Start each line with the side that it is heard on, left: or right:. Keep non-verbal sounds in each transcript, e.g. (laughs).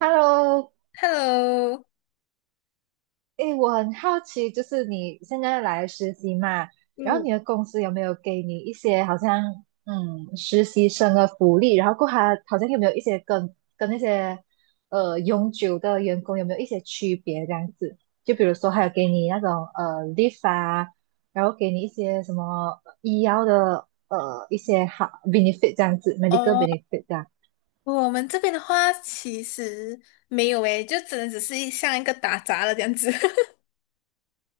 right: Hello。
left: Hello，
right: 诶，我很好奇，就是你现在来实习嘛，然后
left: 嗯，
right: 你的公司有没有给你一些好像实习生的福利？然后过后还好像有没有一些跟那些永久的员工有没有一些区别这样子？就比如说还有给你那种leave 啊，然后给你一些什么医药的一些好 benefit 这样子，medical
left: 哦，
right: benefit 这样。
left: 我们这边的话其实没有诶，就只能只是一像一个打杂的这样子。(laughs)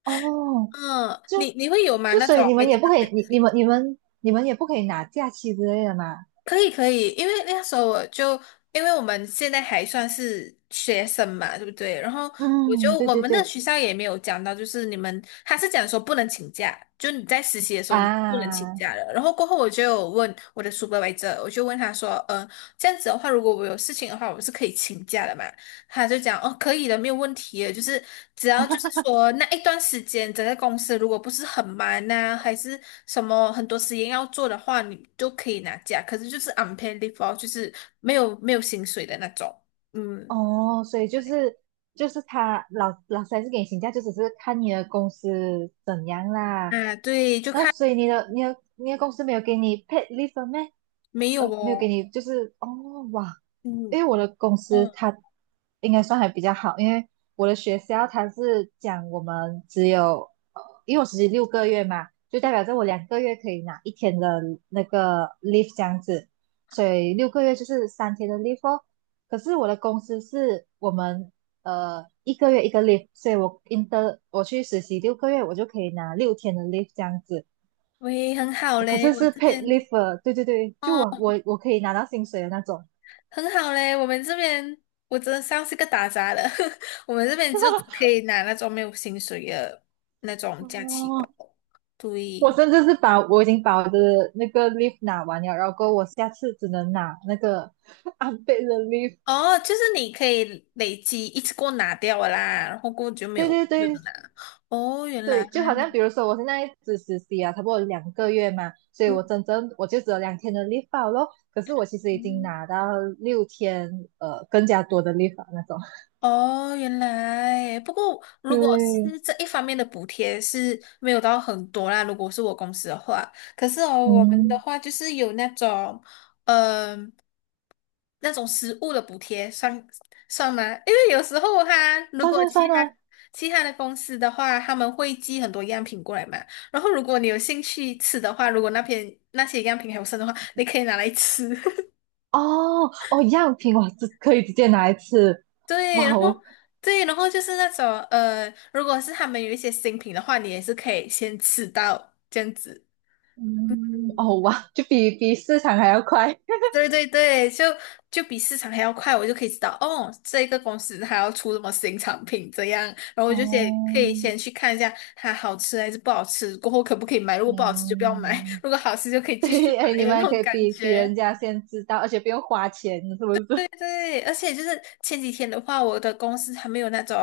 right: 哦，
left: 嗯，
right: 就
left: 你会有吗？那
right: 所
left: 种
right: 以你们也不
left: medical？
right: 可以，你你
left: benefit？
right: 们你们你们也不可以拿假期之类的嘛。
left: 可以可以，因为那时候我就，因为我们现在还算是学生嘛，对不对？然后
right: 嗯，对
left: 我
right: 对
left: 们的
right: 对
left: 学校也没有讲到，就是你们他是讲说不能请假，就你在实习的时候你不能请
right: 啊。
left: 假的。然后过后我就有问我的 supervisor，我就问他说，这样子的话，如果我有事情的话，我是可以请假的嘛？他就讲哦，可以的，没有问题的，就是只要就是说那一段时间，整个公司如果不是很忙呐、还是什么很多实验要做的话，你就可以拿假，可是就是 unpaid leave 哦，就是没有没有薪水的那种。嗯
right: 哦，所以就是他老师还是给你请假，就只是看你的公司怎样啦。
left: 啊，对，就
right: 然后
left: 看
right: 所以你的公司没有给你 paid leave 吗？
left: 没有
right: 呃，没有给
left: 哦。
right: 你，就是哦，哇，因
left: 嗯
right: 为我的公司
left: 嗯，
right: 它应该算还比较好，因为我的学校它是讲我们只有，因为我实习六个月嘛，就代表着我两个月可以拿一天的那个 leave 这样子，所以6个月就是3天的 leave 哦。可是我的公司是我们1个月一个 leave，所以我去实习六个月，我就可以拿六天的 leave 这样子，
left: 喂，很好
right: 可
left: 嘞，
right: 是
left: 我
right: 是
left: 这
right: paid
left: 边
right: leave的。对对对，就我可以拿到薪水的那种。
left: 很好嘞，我们这边我真的像是个打杂的，(laughs) 我们这边就只可以拿那种没有薪水的那种假期吧。
right: 哦，我
left: 对。
right: 甚至是把我已经把我的那个 leave 拿完了，然后我下次只能拿那个 (laughs) unpaid 的 leave。
left: 哦，就是你可以累积一次过拿掉了啦，然后过后就没有
right: 对对
left: 没有
right: 对
left: 拿。哦，原来，
right: 对，就好像比如说我现在只实习啊，差不多两个月嘛，所以我
left: 嗯，
right: 真正我就只有2天的 leave 罢咯。可是我其实已经
left: 嗯
right: 拿到六天，更加多的 leave 啊那种。
left: 哦，原来。不过如果
right: 对。
left: 是这一方面的补贴是没有到很多啦，如果是我公司的话，可是哦，我们的
right: 嗯，
left: 话就是有那种，嗯。那种食物的补贴算算吗？因为有时候他如
right: 算
left: 果
right: 算
left: 其
right: 算
left: 他
right: 啊。
left: 其他的公司的话，他们会寄很多样品过来嘛。然后如果你有兴趣吃的话，如果那边那些样品还有剩的话，你可以拿来吃。
right: 哦哦，样品我这可以直接拿一次。
left: (laughs) 对，
right: 哇
left: 然后
right: 哦。
left: 对，然后就是那种如果是他们有一些新品的话，你也是可以先吃到这样子。
right: 嗯，哦哇，就比市场还要快。
left: (laughs) 对对对，就比市场还要快，我就可以知道哦，这个公司它要出什么新产品这样，然后我就先可
right: 哦。
left: 以先去看一下它好吃还是不好吃，过后可不可以买，如果不好吃就不要买，
right: 嗯。
left: 如果好吃就可以
right: (laughs)
left: 继续
right: 对，哎，
left: 买
right: 你
left: 的
right: 们
left: 那
right: 还可
left: 种
right: 以
left: 感
right: 比人
left: 觉。
right: 家先知道，而且不用花钱，是不是？(laughs)
left: 对，而且就是前几天的话，我的公司还没有那种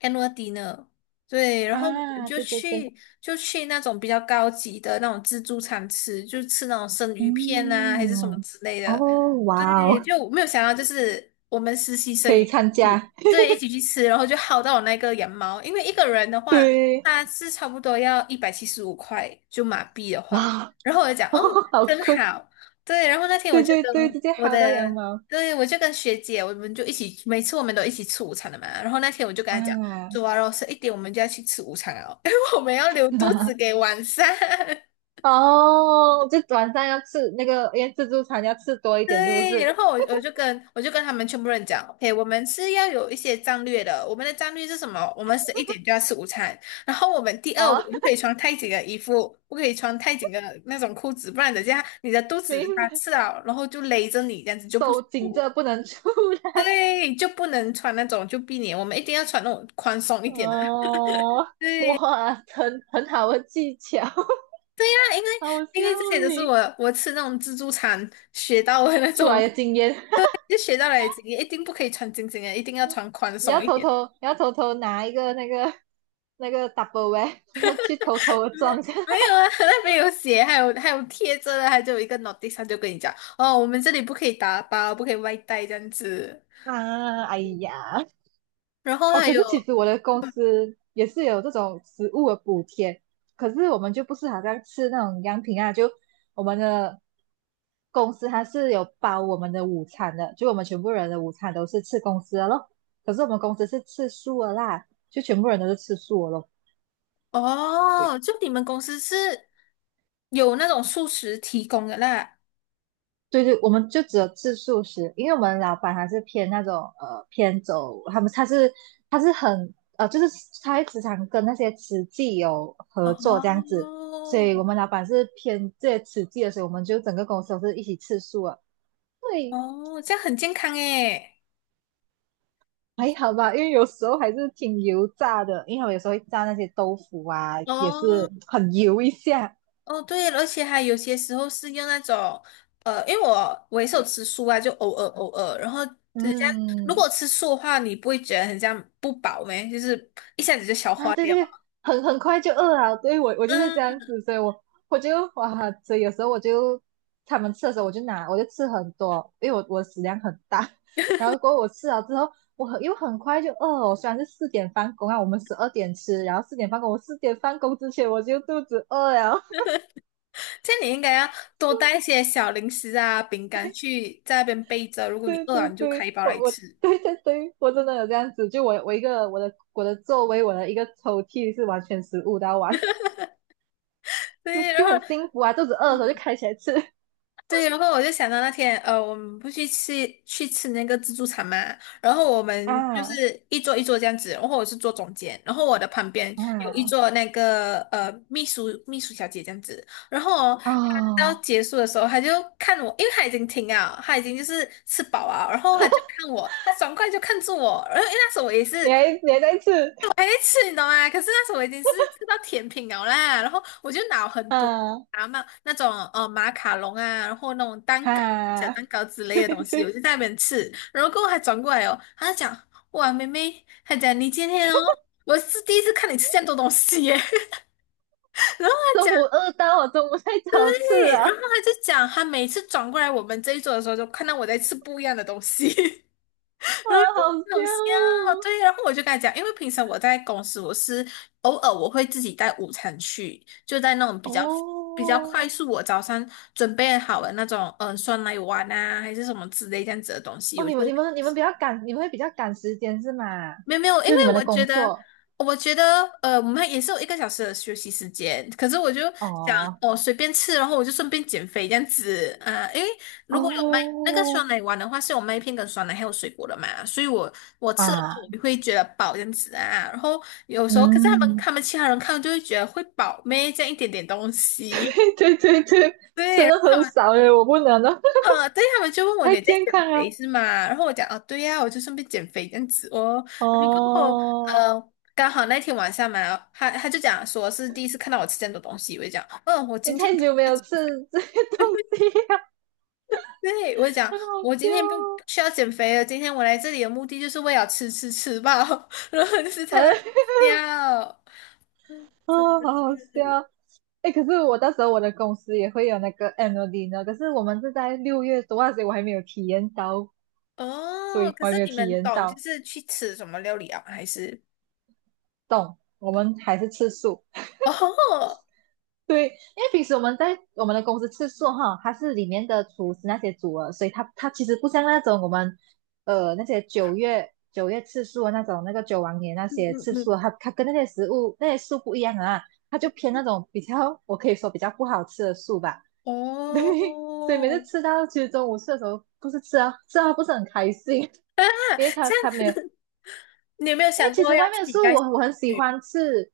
left: annual dinner，对，然后我们
right: 啊，
left: 就
right: 对对对。
left: 去就去那种比较高级的那种自助餐吃，就吃那种生鱼片啊，还是什么
right: 嗯，
left: 之类的。
right: 哦，哇
left: 对，
right: 哦，
left: 就我没有想到，就是我们实习
right: 可
left: 生也
right: 以参
left: 一起，
right: 加。
left: 对，一起去吃，然后就薅到我那个羊毛，因为一个人的话，
right: 对，
left: 他是差不多要175块，就马币的话，
right: 哇。
left: 然后我就讲，
right: (laughs) 哦，
left: 哦，
right: 好
left: 真
right: 亏。
left: 好，对，然后那天我
right: 对
left: 就
right: 对对，
left: 跟
right: 直接
left: 我
right: 薅到羊
left: 的。
right: 毛
left: 对，我就跟学姐，我们就一起，每次我们都一起吃午餐的嘛。然后那天我就跟她讲，
right: 啊。
left: 走啊，完肉十一点，我们就要去吃午餐了哦，因为我们要留肚子给
right: (laughs)
left: 晚上。(laughs)
right: 哦，就晚上要吃那个，因为自助餐要吃多一点，是不
left: 对，
right: 是？
left: 然后我就跟他们全部人讲，OK，我们是要有一些战略的。我们的战略是什么？我们十一点就要吃午餐，然后我们第二，我们
right: 哦。
left: 不可以穿太紧的衣服，不可以穿太紧的那种裤子，不然等下你的肚
right: (laughs)
left: 子
right: 明
left: 它
right: 白，
left: 吃了，然后就勒着你，这样子就不舒
right: 手紧
left: 服。
right: 着不能出来。
left: 对，就不能穿那种就避免，我们一定要穿那种宽松一点的。(laughs)
right: 哦，哇，很好的技巧。(laughs)
left: 那因为
right: 好
left: 因
right: 羡
left: 为这些
right: 慕
left: 都是
right: 你
left: 我吃那种自助餐学到的那
right: 出
left: 种，
right: 来的经验。(laughs)
left: 就学到了经验一定不可以穿紧紧的，一定要穿宽松一点。
right: 你要偷偷拿一个那个 double 然后去偷偷的撞下。
left: 没有
right: (laughs)
left: 啊，(laughs) 那边有写，还有贴着的，还有一个 notice，他就跟你讲哦，我们这里不可以打包，不可以外带这样子。
right: 啊，哎呀。
left: 然后
right: 哦，
left: 还
right: 可
left: 有
right: 是其实我的公司也是有这种食物的补贴，可是我们就不是好像吃那种样品啊，就我们的公司它是有包我们的午餐的，就我们全部人的午餐都是吃公司的咯。可是我们公司是吃素的啦，就全部人都是吃素的咯。
left: 哦，
right: 对
left: 就你们公司是有那种素食提供的啦。
right: 对对，我们就只有吃素食，因为我们老板还是偏那种偏走，他是很，就是他会时常跟那些慈济有合
left: 哦，
right: 作这样子，所以我们老板是偏这些慈济的，所以我们就整个公司都是一起吃素啊。对。
left: 哦，这样很健康诶。
right: 还好吧，因为有时候还是挺油炸的，因为我有时候会炸那些豆腐啊，也
left: 哦
right: 是很油一下。
left: 哦，对，而且还有些时候是用那种，因为我也是有吃素啊，就偶尔偶尔。然后如
right: 嗯。
left: 果吃素的话，你不会觉得很像不饱咩？就是一下子就消
right: 啊，
left: 化
right: 对
left: 掉
right: 对对，
left: 了
right: 很快就饿了。对，我就
left: 嗯，
right: 是这样子，所以我就哇，所以有时候我就他们吃的时候，我就吃很多，因为我食量很大。(laughs) 然后过后我吃了之后，又很快就饿了。我虽然是四点放工啊，我们12点吃，然后四点放工，我四点放工之前我就肚子饿了。
left: 这样你应该要多带一些小零食啊、饼干去在那边备着。如
right: (laughs)
left: 果你
right: 对
left: 饿了，
right: 对
left: 你就开
right: 对，
left: 一包来吃。
right: 对对对，我真的有这样子，就我我一个我的座位，我的一个抽屉是完全食物的完，(laughs) 就
left: 对，然
right: 就
left: 后
right: 很幸福啊，肚子饿的时候就开起来吃。(laughs)
left: 对，然后我就想到那天，我们不去吃去吃那个自助餐嘛，然后我们就
right: 啊。
left: 是一桌一桌这样子，然后我是坐中间，然后我的旁边有一
right: 啊。
left: 桌那个秘书小姐这样子，然后哦她到
right: 哦，
left: 结束的时候，她就看我，因为她已经停了，她已经就是吃饱啊，然后她就看我，她爽快就看住我，然后因为那时候我也是
right: 你还在吃
left: 哎，吃你懂吗？可是那时候我已经是吃到甜品了啦，然后我就拿很多
right: 啊
left: 啊嘛那种马卡龙啊，然后那种蛋糕、小
right: 哈。
left: 蛋糕之
right: (laughs)
left: 类
right: 对
left: 的东西，我就
right: 对，
left: 在那边吃。然后过后还转过来哦，他就讲哇妹妹，他讲你今天哦，我是第一次看你吃这样多东西耶。(laughs)
right: 中
left: 讲，
right: 午饿到我中午太想吃
left: 对，然后
right: 啊。
left: 他就讲他每次转过来我们这一桌的时候，就看到我在吃不一样的东西。(laughs)
right: (laughs) 哇，
left: 然后
right: 好香
left: 就好笑，对，然后我就跟他讲，因为平常我在公司，我是偶尔我会自己带午餐去，就在那种比
right: 哦。
left: 较比较快
right: 哦
left: 速，我早上准备好了那种，嗯、酸奶碗啊，还是什么之类这样子的东西，
right: 哦，
left: 我
right: 你
left: 就
right: 们你
left: 会
right: 们你们比较赶，你们会比较赶时间是吗？
left: 没有没有，因
right: 就你
left: 为
right: 们的
left: 我觉
right: 工
left: 得，
right: 作。
left: 我觉得，我们也是有一个小时的休息时间，可是我就想，
right: 哦
left: 哦，随便吃，然后我就顺便减肥这样子，啊、因为如果有麦那个
right: 哦。
left: 酸奶碗的话，是有麦片跟酸奶还有水果的嘛，所以我吃的话，
right: 啊。
left: 我会觉得饱这样子啊，然后有时候，可是他们
right: 嗯。
left: 他们其他人看就会觉得会饱咩，这样一点点东西，
right: (laughs) 对对对对，
left: (laughs) 对，
right: 真
left: 然
right: 的
left: 后他
right: 很
left: 们。
right: 少耶，我不能了。
left: 对，他们就问
right: (laughs)
left: 我
right: 太
left: 你在
right: 健
left: 减
right: 康
left: 肥
right: 了。
left: 是吗？然后我讲哦，对呀、我就顺便减肥这样子哦。然后
right: 哦，
left: 刚好那天晚上嘛，他就讲说是第一次看到我吃这样多东西，我就讲，嗯，我
right: 你
left: 今天
right: 太
left: 不，
right: 久没有吃这些东西了。
left: 对，我就
right: (laughs)
left: 讲
right: 很好
left: 我
right: 笑
left: 今天不
right: 哦。
left: 需要减肥了，今天我来这里的目的就是为了吃饱，(laughs) 然后就是
right: (laughs)
left: 在那
right: 哎。
left: 里笑，真
right: 啊，
left: 的
right: 好好
left: 是
right: 笑。哎，可是我到时候我的公司也会有那个 ANNLDI 可是我们是在6月多啊，所以我还没有体验到。
left: 哦。
right: 对，
left: 可
right: 我还
left: 是
right: 没有
left: 你
right: 体
left: 们
right: 验
left: 懂就
right: 到。
left: 是去吃什么料理啊？还是
right: 懂？我们还是吃素。
left: 哦，
right: 对，因为平时我们在我们的公司吃素哈，它是里面的厨师那些煮的，所以它其实不像那种我们那些九月吃素的那种那个九王爷那
left: 嗯
right: 些
left: 嗯
right: 吃
left: 嗯，
right: 素的，它跟那些食物那些素不一样啊，它就偏那种比较我可以说比较不好吃的素吧。(laughs) 对，所以每次
left: 哦。
right: 吃到其实中午吃的时候，不是吃啊吃啊不是很开心，
left: (laughs) 啊，
right: 因为他
left: 这样
right: 他没有。
left: 子，(laughs) 你有没有
right: 因为
left: 想
right: 其
left: 过
right: 实
left: 要
right: 外面
left: 自
right: 的
left: 己
right: 食物
left: 带
right: 我
left: 去？
right: 我很喜欢吃。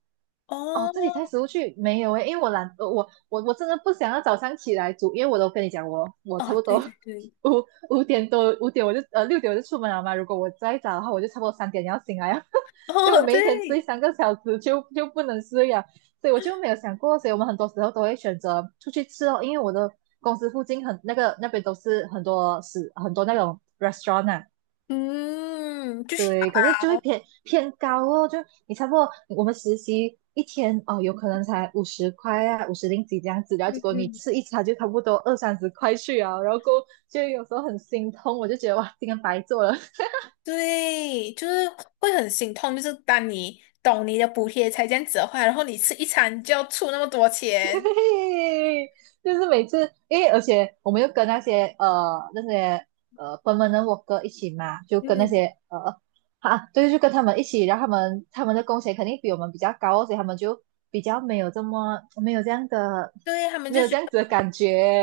right: 哦，自己
left: 哦，
right: 带食物去没有诶，因为我懒，我真的不想要早上起来煮，因为我都跟你讲，我差
left: 哦，
right: 不
left: 对
right: 多
left: 对对，
right: (laughs) 五五点我就6点我就出门了嘛。如果我再早的话，我就差不多3点要醒来了，(laughs) 所以我
left: 哦
right: 每一天睡
left: 对，
right: 3个小时就不能睡了，所以我就没有想过，所以我们很多时候都会选择出去吃哦，因为我的公司附近很那个那边都是很多很多那种 restaurant 啊。
left: 嗯，就是
right: 对，可是就会
left: 熬，
right: 偏高哦，就你差不多我们实习一天哦，有可能才50块啊，五十零几这样子，然后结
left: 嗯
right: 果你
left: 嗯，
right: 吃一餐就差不多二三十块去啊，然后过后就有时候很心痛，我就觉得哇，今天白做了。
left: 对，就是会很心痛，就是当你懂你的补贴才这样子的话，然后你吃一餐就要出那么多钱，
right: 嘿，就是每次，因为而且我们又跟那些 perm 哥一起嘛，就跟那
left: 嗯，
right: 些啊，对，就跟他们一起，然后他们的工钱肯定比我们比较高哦，所以他们就比较没有这么没有这样的
left: 对，他们
right: 没
left: 就
right: 有
left: 觉
right: 这样
left: 得，
right: 子的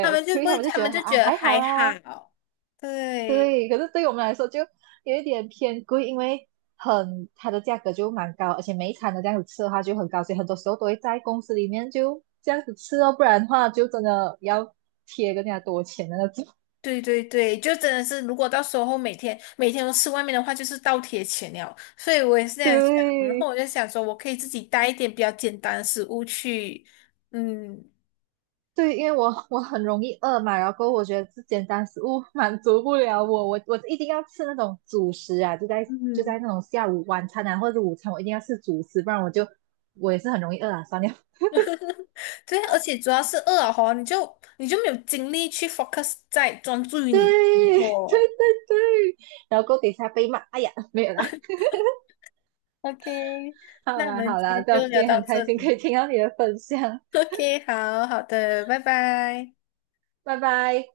left: 他们就
right: 所
left: 不
right: 以他
left: 会，
right: 们就
left: 他
right: 觉
left: 们
right: 得
left: 就觉
right: 啊
left: 得
right: 还好
left: 还
right: 啊。
left: 好，对。
right: 对，可是对我们来说就有一点偏贵，因为它的价格就蛮高，而且每一餐都这样子吃的话就很高，所以很多时候都会在公司里面就这样子吃哦，不然的话就真的要贴更加多钱的那种。
left: 对对对，就真的是，如果到时候每天每天都吃外面的话，就是倒贴钱了。所以我也是这
right: (laughs)
left: 样想，然后
right: 对
left: 我就想说，我可以自己带一点比较简单的食物去，嗯
right: 对，因为我很容易饿嘛，然后我觉得这简单食物满足不了我，我一定要吃那种主食啊，就在
left: 嗯，
right: 那种下午晚餐啊或者午餐，我一定要吃主食，不然我也是很容易饿啊，算了。
left: 对啊，而且主要是饿了吼你就没有精力去 focus 在专注于
right: 对。
left: 你的工
right: (laughs) 对
left: 作。
right: 对对，然后锅底下被骂，哎呀，没有啦，
left: OK，
right: 好
left: 那我
right: 啦
left: 们
right: 好
left: 今
right: 啦，
left: 天就
right: 今
left: 聊
right: 天
left: 到
right: 很开
left: 这
right: 心可
left: 里。
right: 以听到你的分享，
left: (laughs) OK，好好的，拜拜。
right: 拜拜。